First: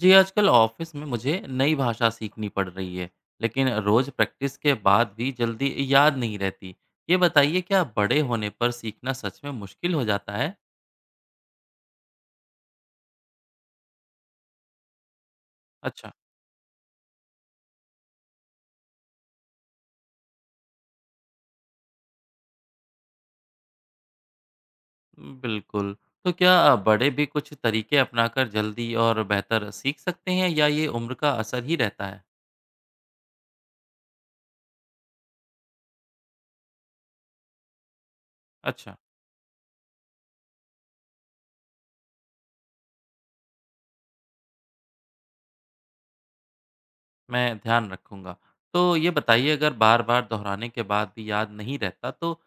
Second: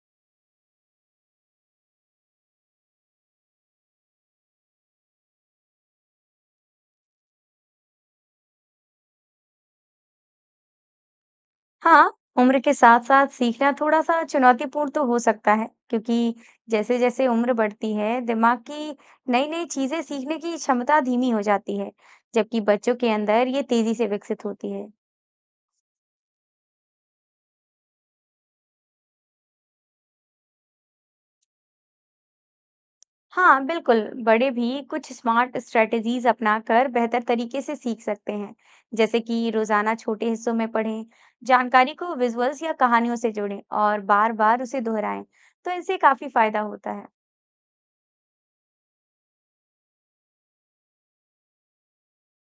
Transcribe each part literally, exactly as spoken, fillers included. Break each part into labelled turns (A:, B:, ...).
A: जी, आजकल ऑफिस में मुझे नई भाषा सीखनी पड़ रही है, लेकिन रोज प्रैक्टिस के बाद भी जल्दी याद नहीं रहती। ये बताइए क्या बड़े होने पर सीखना सच में मुश्किल हो जाता है?
B: हाँ, उम्र के साथ-साथ सीखना थोड़ा-सा चुनौतीपूर्ण तो हो सकता है,
A: अच्छा।
B: क्योंकि जैसे-जैसे उम्र बढ़ती है, दिमाग की नई-नई चीज़ें सीखने की क्षमता धीमी हो जाती है, जबकि बच्चों के अंदर ये तेज़ी से विकसित होती है।
A: बिल्कुल। तो क्या बड़े भी कुछ तरीके अपनाकर जल्दी और बेहतर सीख सकते हैं या ये उम्र का असर ही रहता है?
B: हाँ, बिल्कुल, बड़े भी कुछ स्मार्ट स्ट्रेटजीज अपनाकर बेहतर तरीके से सीख सकते हैं,
A: अच्छा,
B: जैसे कि रोज़ाना छोटे हिस्सों में पढ़ें, जानकारी को विजुअल्स या कहानियों से जोड़ें और बार-बार उसे दोहराएं, तो इनसे काफ़ी फायदा होता है।
A: मैं ध्यान रखूंगा। तो ये बताइए अगर बार-बार दोहराने के बाद भी याद नहीं रहता तो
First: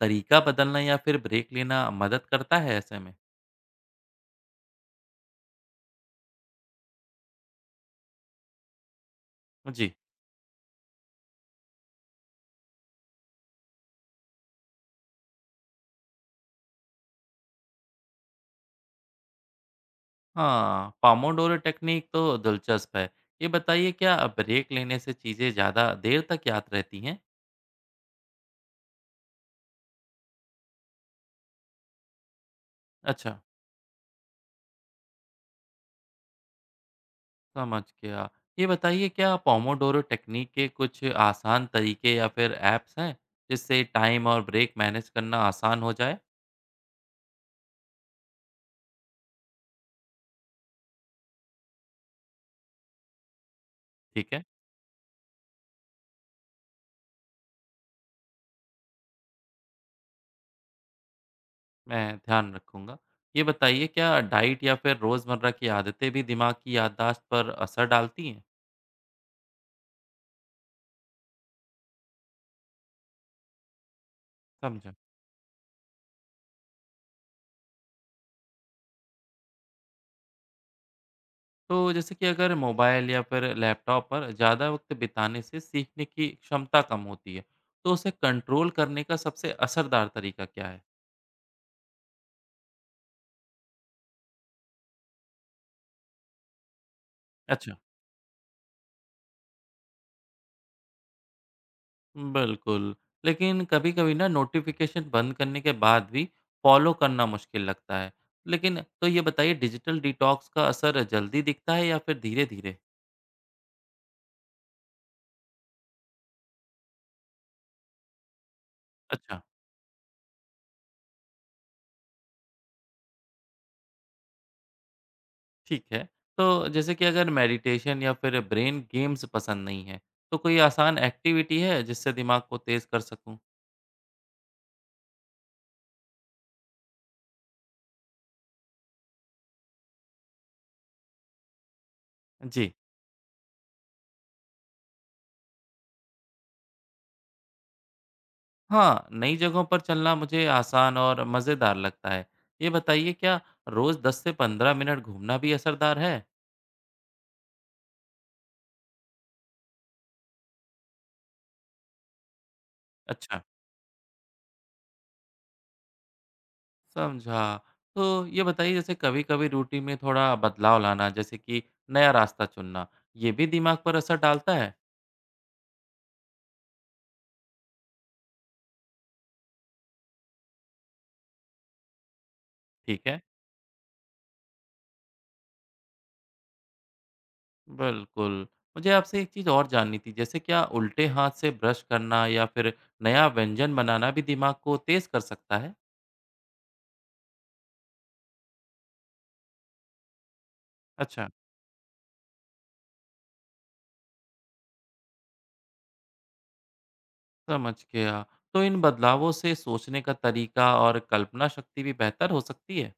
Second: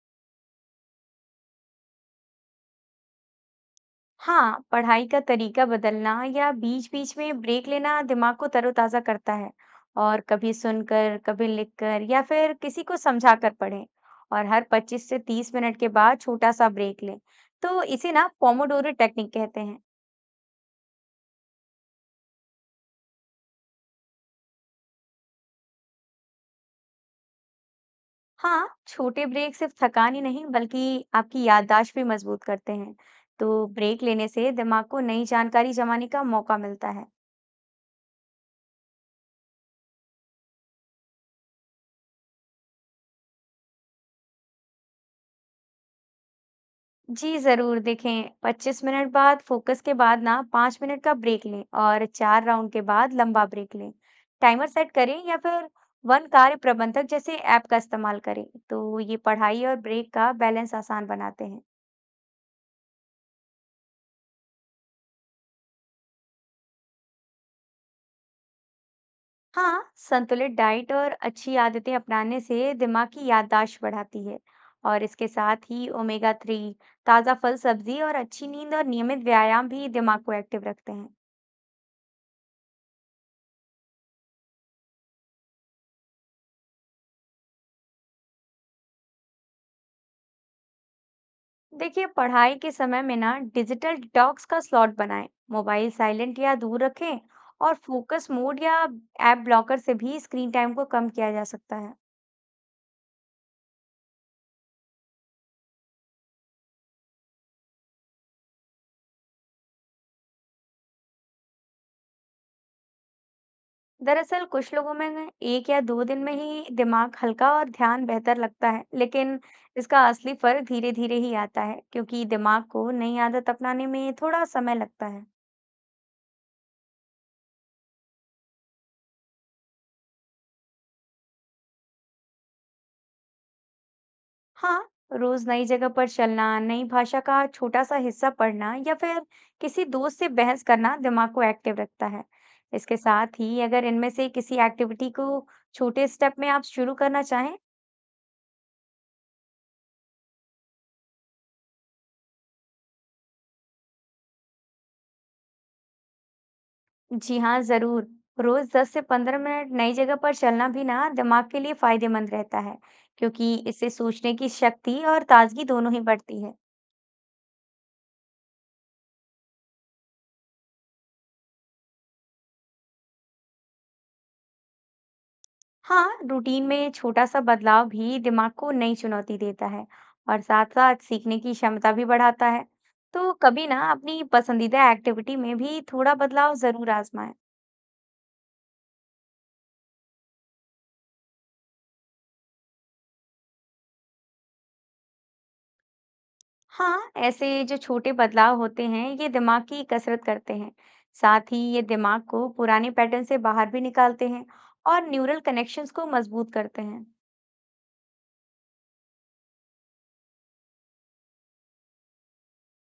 A: तरीका बदलना या फिर ब्रेक लेना मदद करता है ऐसे में?
B: हाँ, पढ़ाई का तरीका बदलना या बीच बीच में ब्रेक लेना दिमाग को तरोताजा करता है।
A: जी।
B: और कभी सुनकर, कभी लिखकर या फिर किसी को समझा कर पढ़ें, और हर पच्चीस से तीस मिनट के बाद छोटा सा ब्रेक लें। तो इसे ना पोमोडोरो टेक्निक कहते हैं।
A: हाँ, पोमोडोरो टेक्निक तो दिलचस्प है। ये बताइए क्या ब्रेक लेने से चीज़ें ज़्यादा देर तक याद रहती हैं?
B: हाँ, छोटे ब्रेक सिर्फ थकान ही नहीं, बल्कि आपकी याददाश्त भी मजबूत करते हैं।
A: अच्छा,
B: तो ब्रेक लेने से दिमाग को नई जानकारी जमाने का मौका मिलता है।
A: समझ गया। ये बताइए क्या पोमोडोरो टेक्निक के कुछ आसान तरीके या फिर ऐप्स हैं, जिससे टाइम और ब्रेक मैनेज करना आसान हो जाए?
B: जी जरूर, देखें पच्चीस मिनट बाद फोकस के बाद ना पाँच मिनट का ब्रेक लें, और चार राउंड के बाद लंबा ब्रेक लें।
A: ठीक है,
B: टाइमर सेट करें या फिर वन कार्य प्रबंधक जैसे ऐप का इस्तेमाल करें, तो ये पढ़ाई और ब्रेक का बैलेंस आसान बनाते हैं।
A: मैं ध्यान रखूँगा। ये बताइए क्या डाइट या फिर रोज़मर्रा की आदतें भी दिमाग की याददाश्त पर असर डालती हैं?
B: हाँ, संतुलित डाइट और अच्छी आदतें अपनाने से दिमाग की याददाश्त बढ़ाती है।
A: समझा।
B: और इसके साथ ही ओमेगा थ्री, ताज़ा फल सब्जी और अच्छी नींद और नियमित व्यायाम भी दिमाग को एक्टिव रखते हैं।
A: तो जैसे कि अगर मोबाइल या फिर लैपटॉप पर ज़्यादा वक्त बिताने से सीखने की क्षमता कम होती है, तो उसे कंट्रोल करने का सबसे असरदार तरीका क्या है?
B: देखिए, पढ़ाई के समय में ना डिजिटल डिटॉक्स का स्लॉट बनाएं, मोबाइल साइलेंट या दूर रखें।
A: अच्छा।
B: और फोकस मोड या ऐप ब्लॉकर से भी स्क्रीन टाइम को कम किया जा सकता है।
A: बिल्कुल, लेकिन कभी-कभी ना नोटिफिकेशन बंद करने के बाद भी फॉलो करना मुश्किल लगता है। लेकिन तो ये बताइए डिजिटल डिटॉक्स का असर जल्दी दिखता है या फिर धीरे-धीरे?
B: दरअसल, कुछ लोगों में ना एक या दो दिन में ही दिमाग हल्का और ध्यान बेहतर लगता है, लेकिन
A: अच्छा,
B: इसका असली फर्क धीरे धीरे ही आता है, क्योंकि दिमाग को नई आदत अपनाने में थोड़ा समय लगता है।
A: ठीक है। तो जैसे कि अगर मेडिटेशन या फिर ब्रेन गेम्स पसंद नहीं है, तो कोई आसान एक्टिविटी है जिससे दिमाग को तेज़ कर सकूं?
B: हाँ, रोज नई जगह पर चलना, नई भाषा का छोटा सा हिस्सा पढ़ना या फिर किसी दोस्त से बहस करना दिमाग को एक्टिव रखता है।
A: जी।
B: इसके साथ ही अगर इनमें से किसी एक्टिविटी को छोटे स्टेप में आप शुरू करना चाहें।
A: हाँ, नई जगहों पर चलना मुझे आसान और मज़ेदार लगता है। ये बताइए क्या रोज़ दस से पंद्रह मिनट घूमना भी असरदार है?
B: जी हाँ, जरूर, रोज दस से पंद्रह मिनट नई जगह पर चलना भी ना दिमाग के लिए फायदेमंद रहता है,
A: अच्छा,
B: क्योंकि इससे सोचने की शक्ति और ताजगी दोनों ही बढ़ती है।
A: समझा। तो ये बताइए जैसे कभी-कभी रूटीन में थोड़ा बदलाव लाना जैसे कि नया रास्ता चुनना, ये भी दिमाग पर असर डालता है?
B: हाँ, रूटीन में छोटा सा बदलाव भी दिमाग को नई चुनौती देता है, और साथ साथ सीखने की क्षमता भी बढ़ाता है।
A: ठीक है,
B: तो कभी ना अपनी पसंदीदा एक्टिविटी में भी थोड़ा बदलाव जरूर आजमाएं।
A: बिल्कुल। मुझे आपसे एक चीज़ और जाननी थी जैसे क्या उल्टे हाथ से ब्रश करना या फिर नया व्यंजन बनाना भी दिमाग को तेज़ कर सकता है?
B: हाँ, ऐसे जो छोटे बदलाव होते हैं, ये दिमाग की कसरत करते हैं।
A: अच्छा।
B: साथ ही ये दिमाग को पुराने पैटर्न से बाहर भी निकालते हैं, और न्यूरल कनेक्शंस को मजबूत करते हैं।
A: समझ गया। तो इन बदलावों से सोचने का तरीका और कल्पना शक्ति भी बेहतर हो सकती है।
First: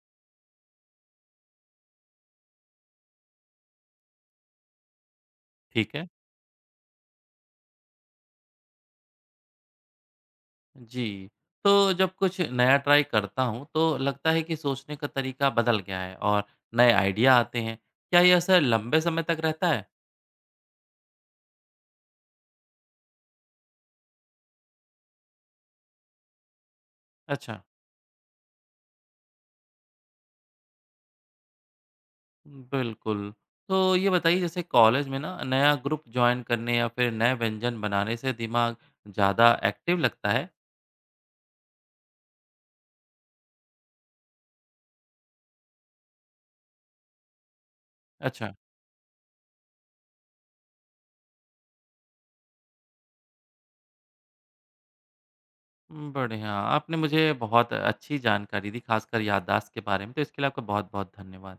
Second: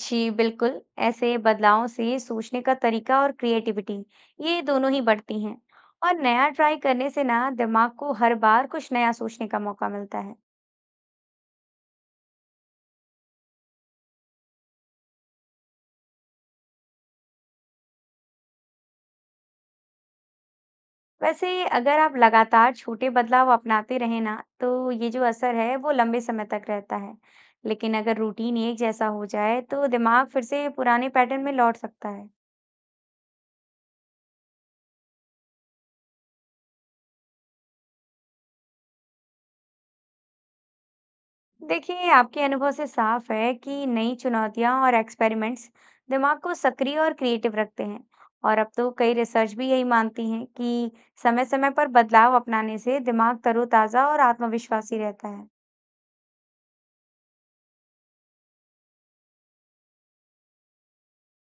B: जी बिल्कुल, ऐसे बदलावों से सोचने का तरीका और क्रिएटिविटी, ये दोनों ही बढ़ती हैं।
A: ठीक है।
B: और नया ट्राई करने से ना दिमाग को हर बार कुछ नया सोचने का मौका मिलता है।
A: जी। तो जब कुछ नया ट्राई करता हूँ तो लगता है कि सोचने का तरीका बदल गया है और नए आइडिया आते हैं। क्या यह असर लंबे समय तक रहता है?
B: वैसे अगर आप लगातार छोटे बदलाव अपनाते रहें ना, तो ये जो असर है वो लंबे समय तक रहता है।
A: अच्छा।
B: लेकिन अगर रूटीन एक जैसा हो जाए, तो दिमाग फिर से पुराने पैटर्न में लौट सकता है।
A: बिल्कुल। तो ये बताइए जैसे कॉलेज में ना नया ग्रुप ज्वाइन करने या फिर नए व्यंजन बनाने से दिमाग ज़्यादा एक्टिव लगता है।
B: देखिए, आपके अनुभव से साफ है कि नई चुनौतियां और एक्सपेरिमेंट्स दिमाग को सक्रिय और क्रिएटिव रखते हैं।
A: अच्छा।
B: और अब तो कई रिसर्च भी यही मानती हैं कि समय समय पर बदलाव अपनाने से दिमाग तरोताजा और आत्मविश्वासी रहता है।
A: उम, बढ़िया। आपने मुझे बहुत अच्छी जानकारी दी, ख़ासकर याददाश्त के बारे में, तो इसके लिए आपका बहुत-बहुत धन्यवाद।